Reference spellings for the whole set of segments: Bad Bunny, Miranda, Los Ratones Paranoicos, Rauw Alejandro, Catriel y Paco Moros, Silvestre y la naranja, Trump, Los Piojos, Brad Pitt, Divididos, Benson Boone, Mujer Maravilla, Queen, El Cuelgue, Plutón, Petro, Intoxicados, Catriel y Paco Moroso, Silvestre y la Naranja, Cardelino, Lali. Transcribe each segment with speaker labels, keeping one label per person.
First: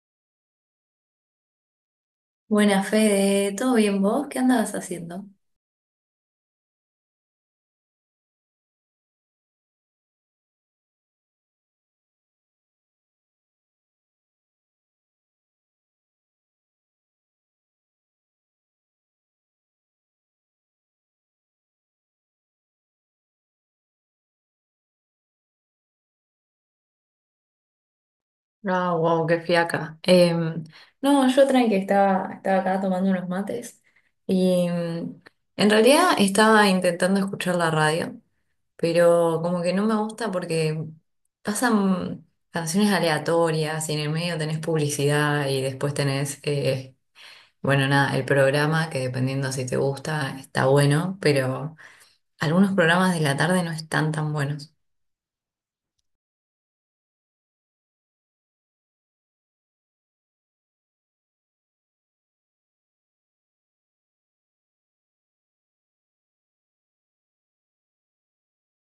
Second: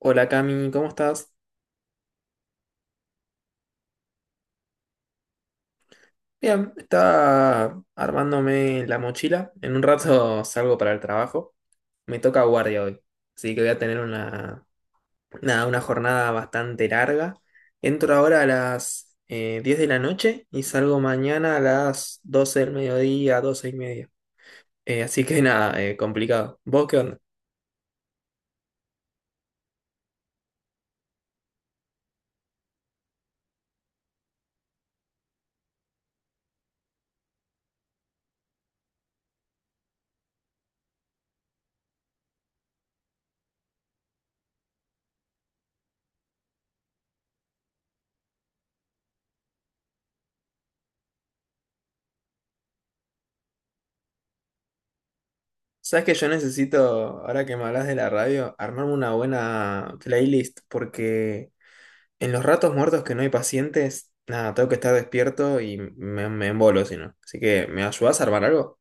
Speaker 1: Hola Cami, ¿cómo estás?
Speaker 2: Buena Fede, ¿todo bien vos? ¿Qué andabas haciendo?
Speaker 1: Bien, estaba armándome la mochila. En un rato salgo para el trabajo. Me toca guardia hoy, así que voy a tener una, nada, una jornada bastante larga. Entro ahora a las 10 de la noche y salgo mañana a las 12 del mediodía, 12 y media. Así que nada, complicado. ¿Vos qué onda?
Speaker 2: Ah, wow, qué fiaca. No, yo tranqui, estaba acá tomando unos mates y en realidad estaba intentando escuchar la radio, pero como que no me gusta porque pasan canciones aleatorias y en el medio tenés publicidad y después tenés, bueno, nada, el programa que dependiendo si te gusta está bueno, pero algunos programas de la tarde no están tan buenos.
Speaker 1: Sabes que yo necesito, ahora que me hablas de la radio, armarme una buena playlist porque en los ratos muertos que no hay pacientes, nada, tengo que estar despierto y me embolo si no. Así que, ¿me ayudás a armar algo?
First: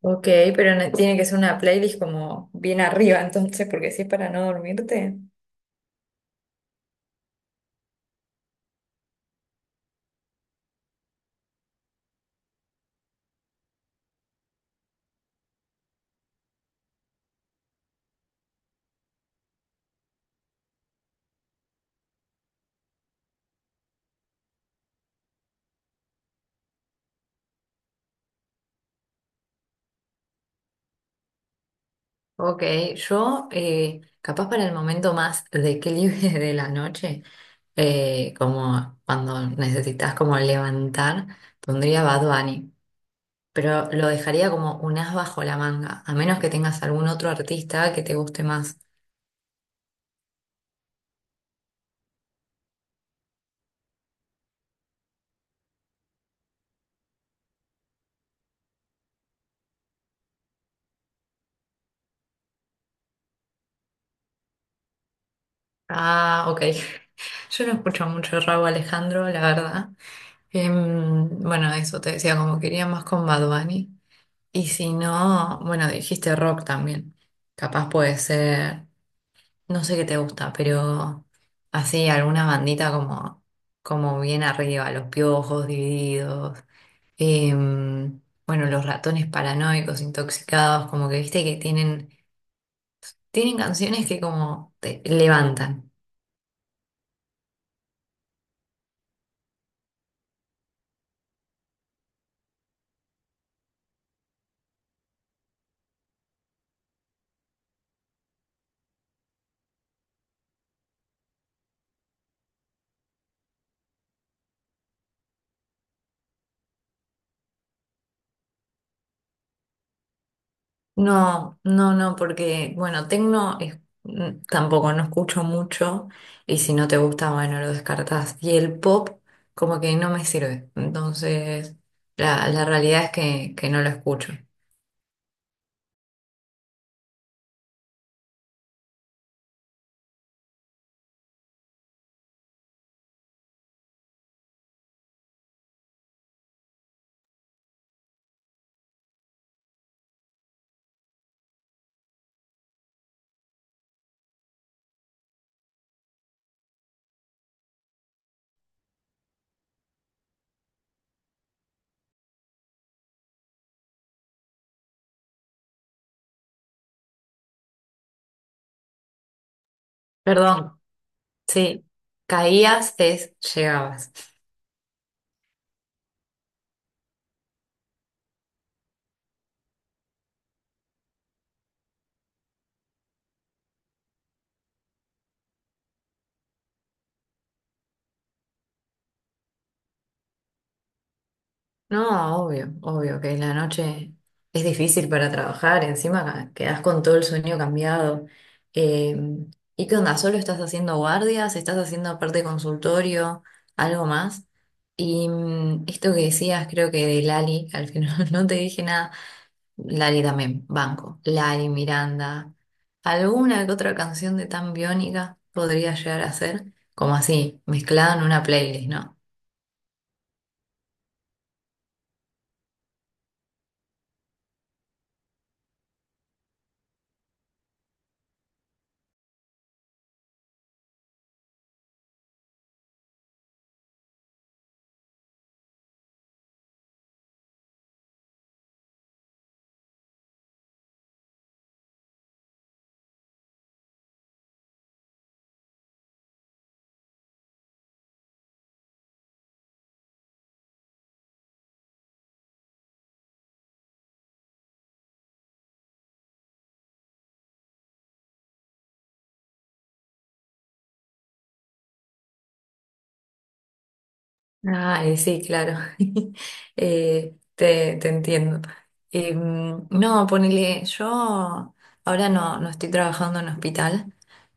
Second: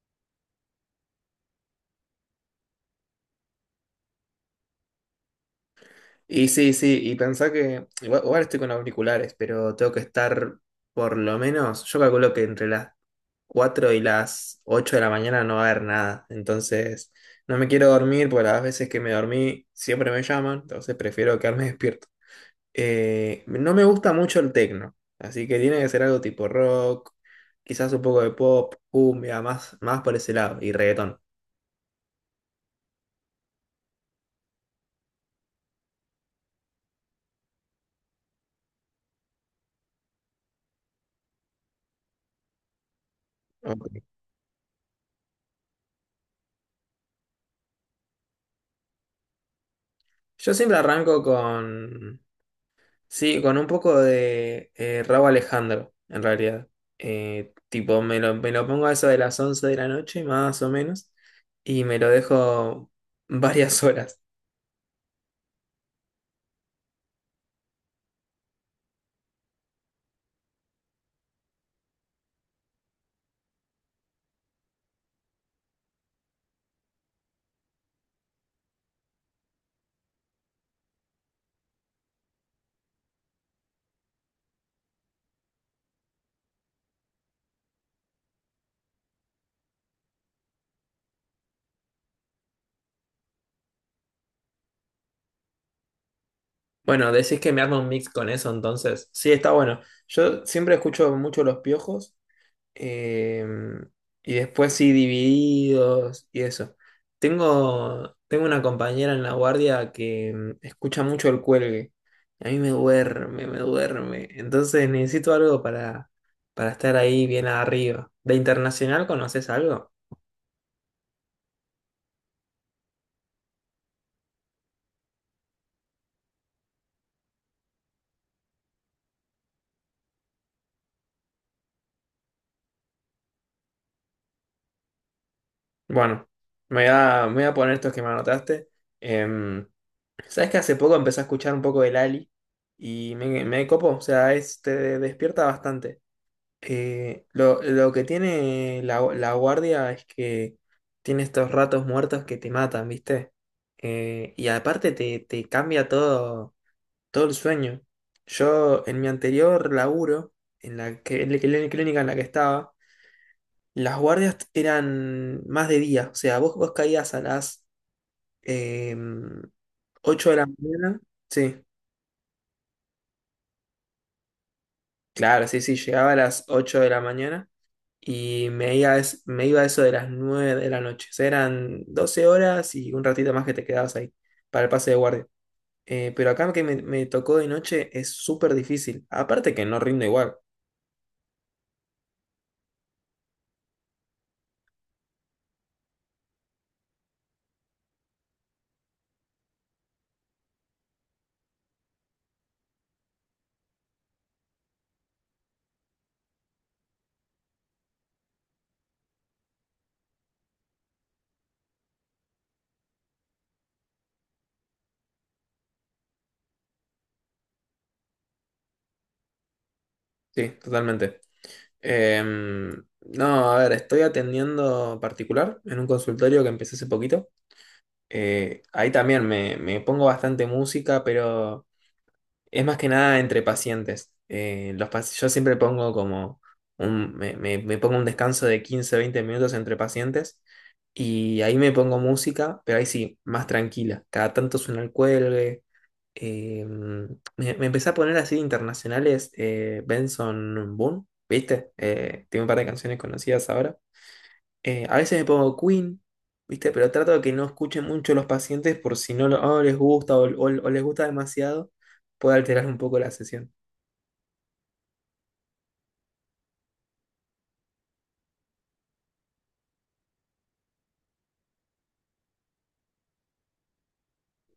Speaker 2: Ok, pero tiene que ser una playlist como bien arriba entonces, porque si es para no dormirte.
Speaker 1: Y sí, sí, y pensá que igual, igual estoy con auriculares, pero tengo que estar por lo menos, yo calculo que entre las 4 y las 8 de la mañana no va a haber nada. Entonces, no me quiero dormir porque las veces que me dormí siempre me llaman, entonces prefiero quedarme despierto. No me gusta mucho el techno, así que tiene que ser algo tipo rock, quizás un poco de pop, cumbia, más, más por ese lado, y reggaetón.
Speaker 2: Ok, yo capaz para el momento más de que libre de la noche, como cuando necesitas como levantar, pondría Bad Bunny, pero
Speaker 1: Ok.
Speaker 2: lo dejaría como un as bajo la manga, a menos que tengas algún otro artista que te guste más.
Speaker 1: Yo siempre arranco con, sí, con un poco de Rauw Alejandro, en realidad. Tipo, me lo pongo a eso de las 11 de la noche, más o menos, y me lo dejo varias horas.
Speaker 2: Ah, ok, yo no escucho mucho Rauw Alejandro, la verdad. Bueno, eso te decía, como quería más con Bad Bunny. Y si no, bueno, dijiste rock también. Capaz puede ser, no sé qué te gusta, pero así alguna bandita como, como bien arriba, Los Piojos, Divididos, em, bueno, Los Ratones Paranoicos, Intoxicados, como que viste que tienen, tienen canciones que como te levantan.
Speaker 1: Bueno, decís que me armo un mix con eso, entonces, sí, está bueno. Yo siempre escucho mucho Los Piojos. Em, y después sí, divididos y eso. Tengo una compañera en la guardia que mm, escucha mucho el cuelgue. A mí me duerme, me duerme. Entonces necesito algo para estar ahí bien arriba. ¿De internacional conoces algo?
Speaker 2: No, no, no, porque, bueno, tampoco no escucho mucho y si no te gusta, bueno, lo descartás. Y el pop como que no me sirve. Entonces, la realidad es que no lo escucho.
Speaker 1: Bueno, me voy a poner estos que me anotaste. Em, ¿sabes que hace poco empecé a escuchar un poco el Ali? Y me copo, o sea, es, te despierta bastante. Lo que tiene la guardia es que tiene estos ratos muertos que te matan, ¿viste? Y aparte te cambia todo, todo el sueño. Yo en mi anterior laburo, en la clínica en la que estaba, las guardias eran más de día. O sea, vos caías a las eh, 8 de la
Speaker 2: Perdón,
Speaker 1: mañana. Sí,
Speaker 2: sí, caías es llegabas.
Speaker 1: claro, sí, sí, llegaba a las 8 de la mañana y me iba, me iba a eso de las 9 de la noche. O sea, eran 12 horas y un ratito más que te quedabas ahí para el pase de guardia. Pero acá que me tocó de noche es súper difícil. Aparte que no rindo igual.
Speaker 2: No, obvio, obvio que la noche es difícil para trabajar, encima quedás con todo el sueño cambiado. Eh, ¿Y qué onda? ¿Solo estás haciendo guardias? ¿Estás haciendo aparte consultorio? ¿Algo más? Y esto que decías, creo que de Lali, que al final no te dije nada. Lali también, Banco. Lali, Miranda. Alguna que otra canción de Tan Biónica podría llegar a ser, como así, mezclada en una playlist, ¿no?
Speaker 1: Sí, totalmente. Em, no, a ver, estoy atendiendo particular en un consultorio que empecé hace poquito. Ahí también me pongo bastante música, pero... Es más que nada entre pacientes. Los yo siempre pongo como un, me pongo un descanso de 15, 20 minutos entre pacientes y ahí me pongo música, pero ahí sí, más tranquila. Cada tanto suena el cuelgue. Me empecé a poner así internacionales Benson Boone, ¿viste? Tiene un par de canciones conocidas ahora. A veces me pongo Queen, ¿viste? Pero trato de que no escuchen mucho los pacientes por si no, no les gusta o, o les gusta demasiado, puede alterar un poco la sesión.
Speaker 2: Ah, sí, claro. Te entiendo. Mm, no, ponele, yo ahora no, no estoy trabajando en hospital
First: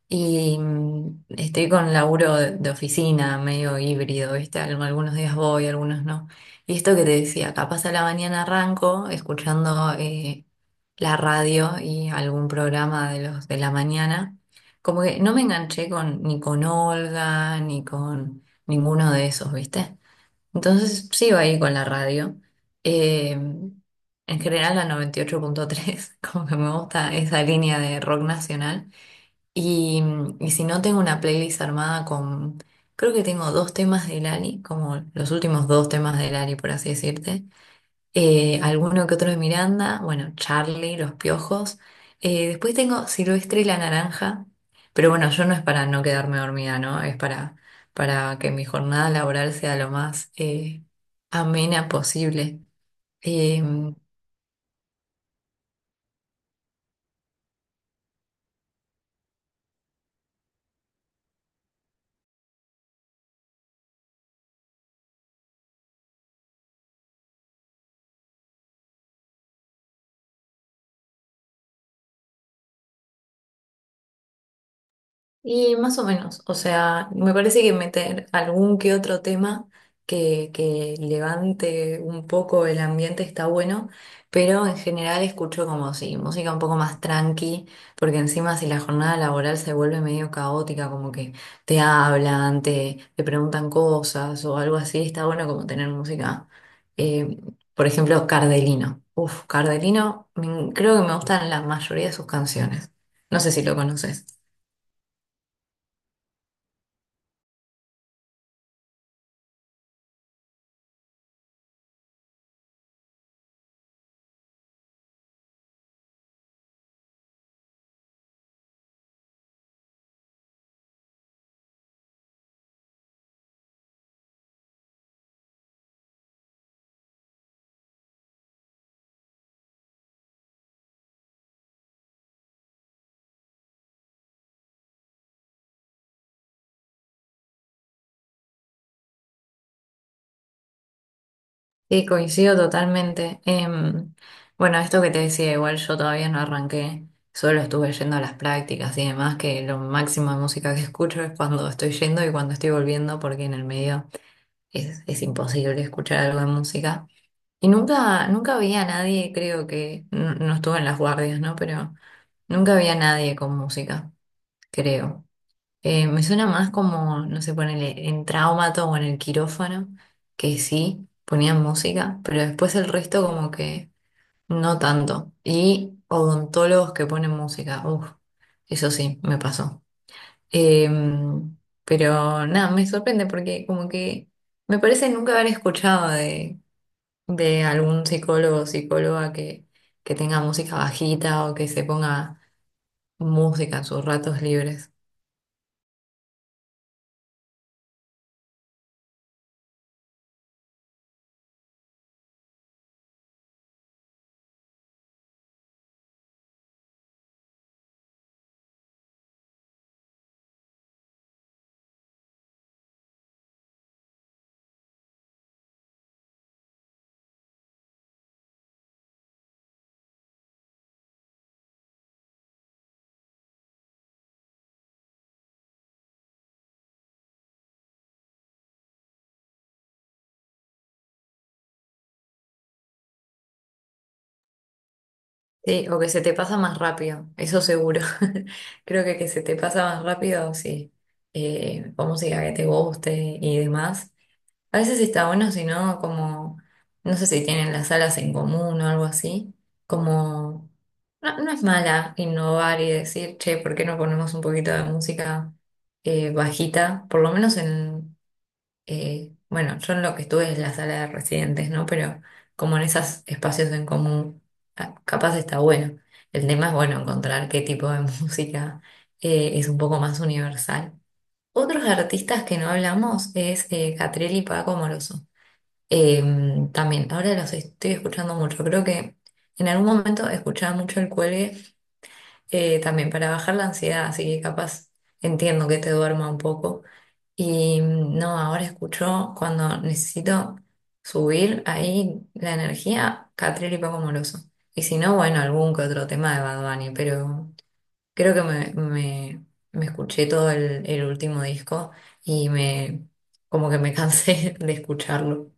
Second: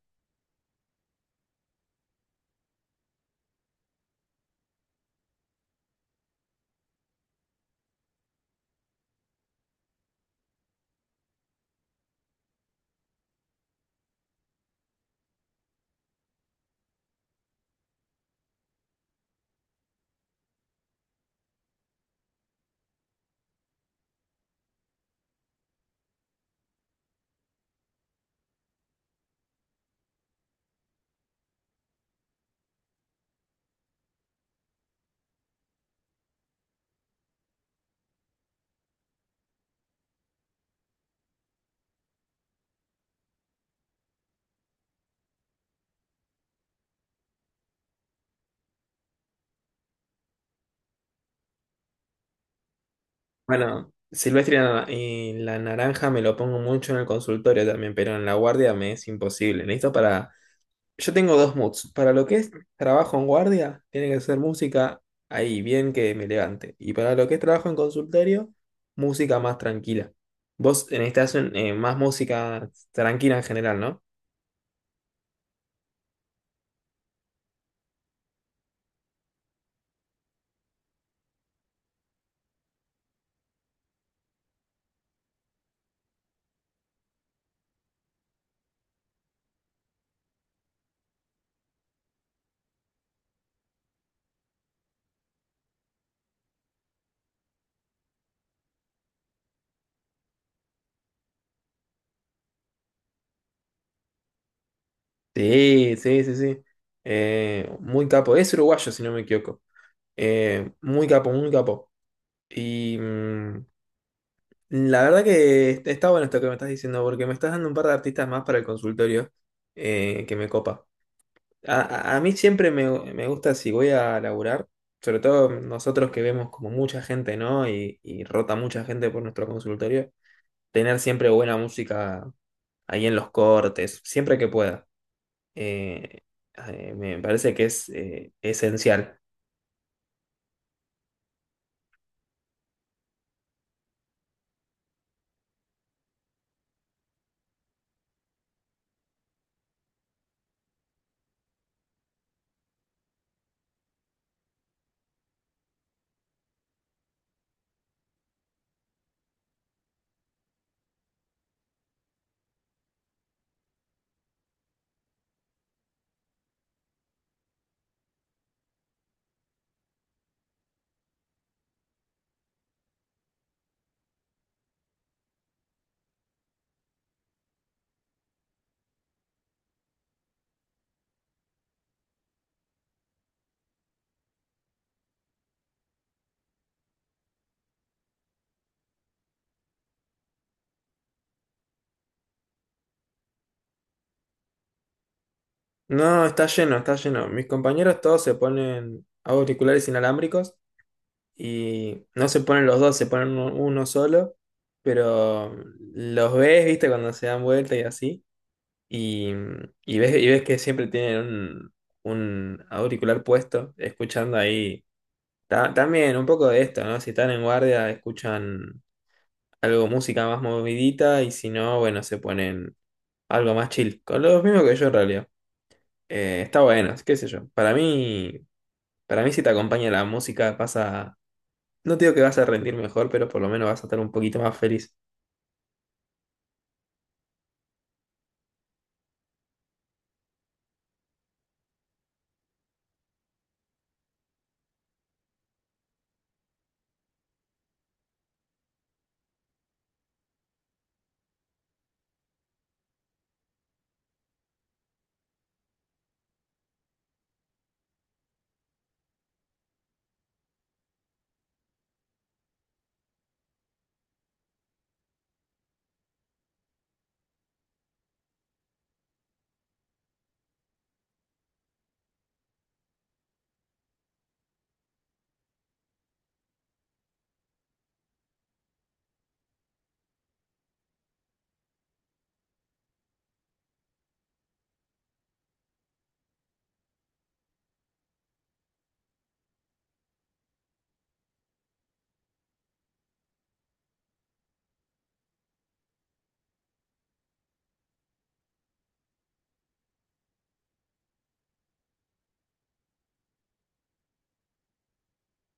Speaker 2: y estoy con laburo de oficina medio híbrido, ¿viste? Algunos días voy, algunos no. Y esto que te decía, capaz a la mañana arranco escuchando la radio y algún programa de los de la mañana. Como que no me enganché con, ni con Olga, ni con ninguno de esos, ¿viste? Entonces sigo ahí con la radio. En general la 98.3, como que me gusta esa línea de rock nacional. Y, y si no tengo una playlist armada con, creo que tengo dos temas de Lali, como los últimos dos temas de Lali, por así decirte alguno que otro de Miranda, bueno, Charlie, Los Piojos. Después tengo Silvestre y la Naranja, pero bueno, yo no es para no quedarme dormida, ¿no? Es para que mi jornada laboral sea lo más amena posible.
Speaker 1: Bueno,
Speaker 2: Em,
Speaker 1: Silvestre y la naranja me lo pongo mucho en el consultorio también, pero en la guardia me es imposible. Necesito para... Yo tengo dos moods. Para lo que es trabajo en guardia, tiene que ser música ahí, bien que me levante. Y para lo que es trabajo en consultorio, música más tranquila. Vos necesitas más música tranquila en general, ¿no?
Speaker 2: Y más o menos, o sea, me parece que meter algún que otro tema que levante un poco el ambiente está bueno, pero en general escucho como si música un poco más tranqui, porque encima si la jornada laboral se vuelve medio caótica, como que te hablan, te preguntan cosas o algo así, está bueno como tener música, eh, por ejemplo, Cardelino. Uf, Cardelino, creo que me gustan la mayoría de sus canciones. No sé si lo conoces.
Speaker 1: Sí, sí, sí, sí. Muy capo. Es uruguayo, si no me equivoco. Muy capo, muy capo. Y mm, la verdad que está bueno esto que me estás diciendo, porque me estás dando un par de artistas más para el consultorio que me copa. A, a mí siempre me gusta si voy a laburar, sobre todo nosotros que vemos como mucha gente, ¿no? Y rota mucha gente por nuestro consultorio, tener siempre buena música ahí en los cortes, siempre que pueda. eh, Me parece que es esencial.
Speaker 2: Sí, coincido totalmente. Bueno, esto que te decía, igual yo todavía no arranqué, solo estuve yendo a las prácticas y demás, que lo máximo de música que escucho es cuando estoy yendo y cuando estoy volviendo, porque en el medio es imposible escuchar algo de música. Y nunca, nunca vi a nadie, creo que, no, no estuve en las guardias, ¿no? Pero nunca vi a nadie con música, creo. Me suena más como, no sé, ponele en Traumato o en el quirófano, que sí, ponían música, pero después el resto como que no tanto. Y odontólogos que ponen música, uff, eso sí, me pasó. Em, pero nada, me sorprende porque como que me parece nunca haber escuchado de algún psicólogo o psicóloga que tenga música bajita o que se ponga música en sus ratos libres.
Speaker 1: No, está lleno, está lleno. Mis compañeros todos se ponen auriculares inalámbricos y no se ponen los dos, se ponen uno, uno solo, pero los ves, viste, cuando se dan vuelta y así, y, y ves que siempre tienen un auricular puesto, escuchando ahí. También un poco de esto, ¿no? Si están en guardia, escuchan algo, música más movidita, y si no, bueno, se ponen algo más chill. Con lo mismo que yo en realidad. Está bueno, qué sé yo. Para mí si te acompaña la música, pasa. No te digo que vas a rendir mejor, pero por lo menos vas a estar un poquito más feliz.
Speaker 2: Sí, o que se te pasa más rápido, eso seguro. Creo que se te pasa más rápido, sí. O música que te guste y demás. A veces está bueno, si no, como, no sé si tienen las salas en común o algo así. Como, no, no es mala innovar y decir, che, ¿por qué no ponemos un poquito de música bajita? Por lo menos en, bueno, yo en lo que estuve es la sala de residentes, ¿no? Pero como en esos espacios en común, ah, capaz está bueno. El tema es, bueno, encontrar qué tipo de música es un poco más universal. Otros artistas que no hablamos es Catriel y Paco Moroso. Eh, también, ahora los estoy escuchando mucho. Creo que en algún momento escuchaba mucho El Cuelgue también para bajar la ansiedad, así que capaz entiendo que te duerma un poco. Y no, ahora escucho cuando necesito subir ahí la energía, Catril y Paco Moroso. Y si no, bueno, algún que otro tema de Bad Bunny, pero creo que me escuché todo el último disco y me como que me cansé de escucharlo.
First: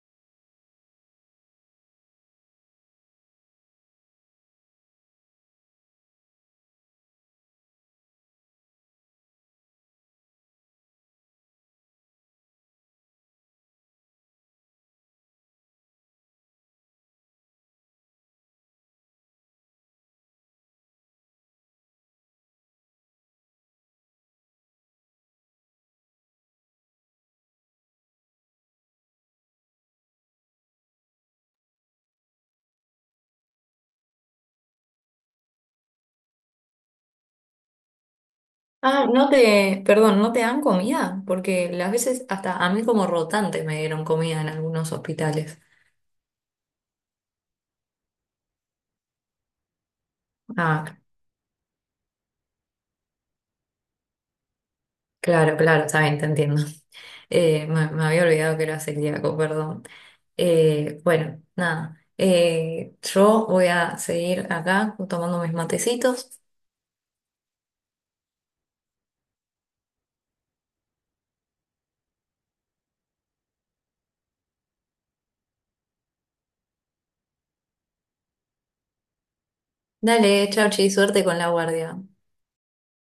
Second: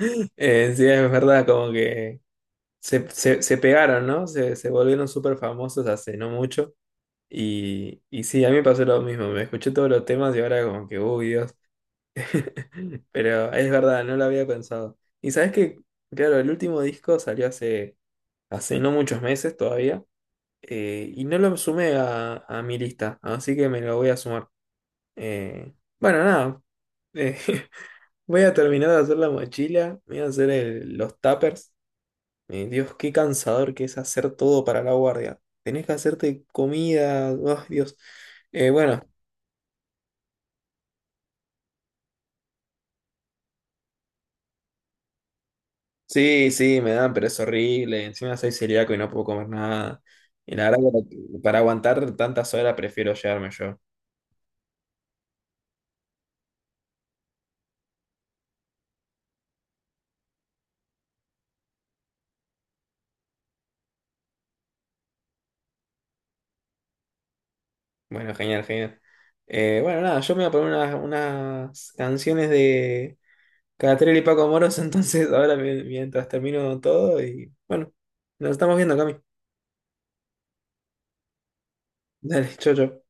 Speaker 1: Sí, es verdad, como que se pegaron, ¿no? Se volvieron súper famosos hace no mucho. Y sí, a mí me pasó lo mismo. Me escuché todos los temas y ahora como que, uy, Dios. Pero es verdad, no lo había pensado. Y sabes que, claro, el último disco salió hace no muchos meses todavía. Y no lo sumé a mi lista, así que me lo voy a sumar. Eh, bueno, nada. eh, Voy a terminar de hacer la mochila. Voy a hacer los tuppers. Dios, qué cansador que es hacer todo para la guardia. Tenés que hacerte comida. Ay, Dios. Bueno,
Speaker 2: Ah, no te, perdón, ¿no te dan comida? Porque las veces hasta a mí como rotante me dieron comida en algunos hospitales.
Speaker 1: sí, sí, me dan, pero es horrible. Encima soy celíaco y no puedo comer nada. Y la verdad
Speaker 2: Ah,
Speaker 1: que para aguantar tantas horas prefiero llevarme yo.
Speaker 2: claro, claro, está bien, te entiendo. Me había olvidado que era celíaco, perdón. Bueno, nada. Eh, yo voy a seguir acá tomando mis matecitos.
Speaker 1: Bueno, genial, genial. Bueno, nada, yo me voy a poner unas, unas canciones de Catriel y Paco Moros, entonces ahora mientras termino todo y bueno, nos estamos viendo, Cami.
Speaker 2: Dale, chau, chi, suerte con la guardia.
Speaker 1: Dale, chau, chau.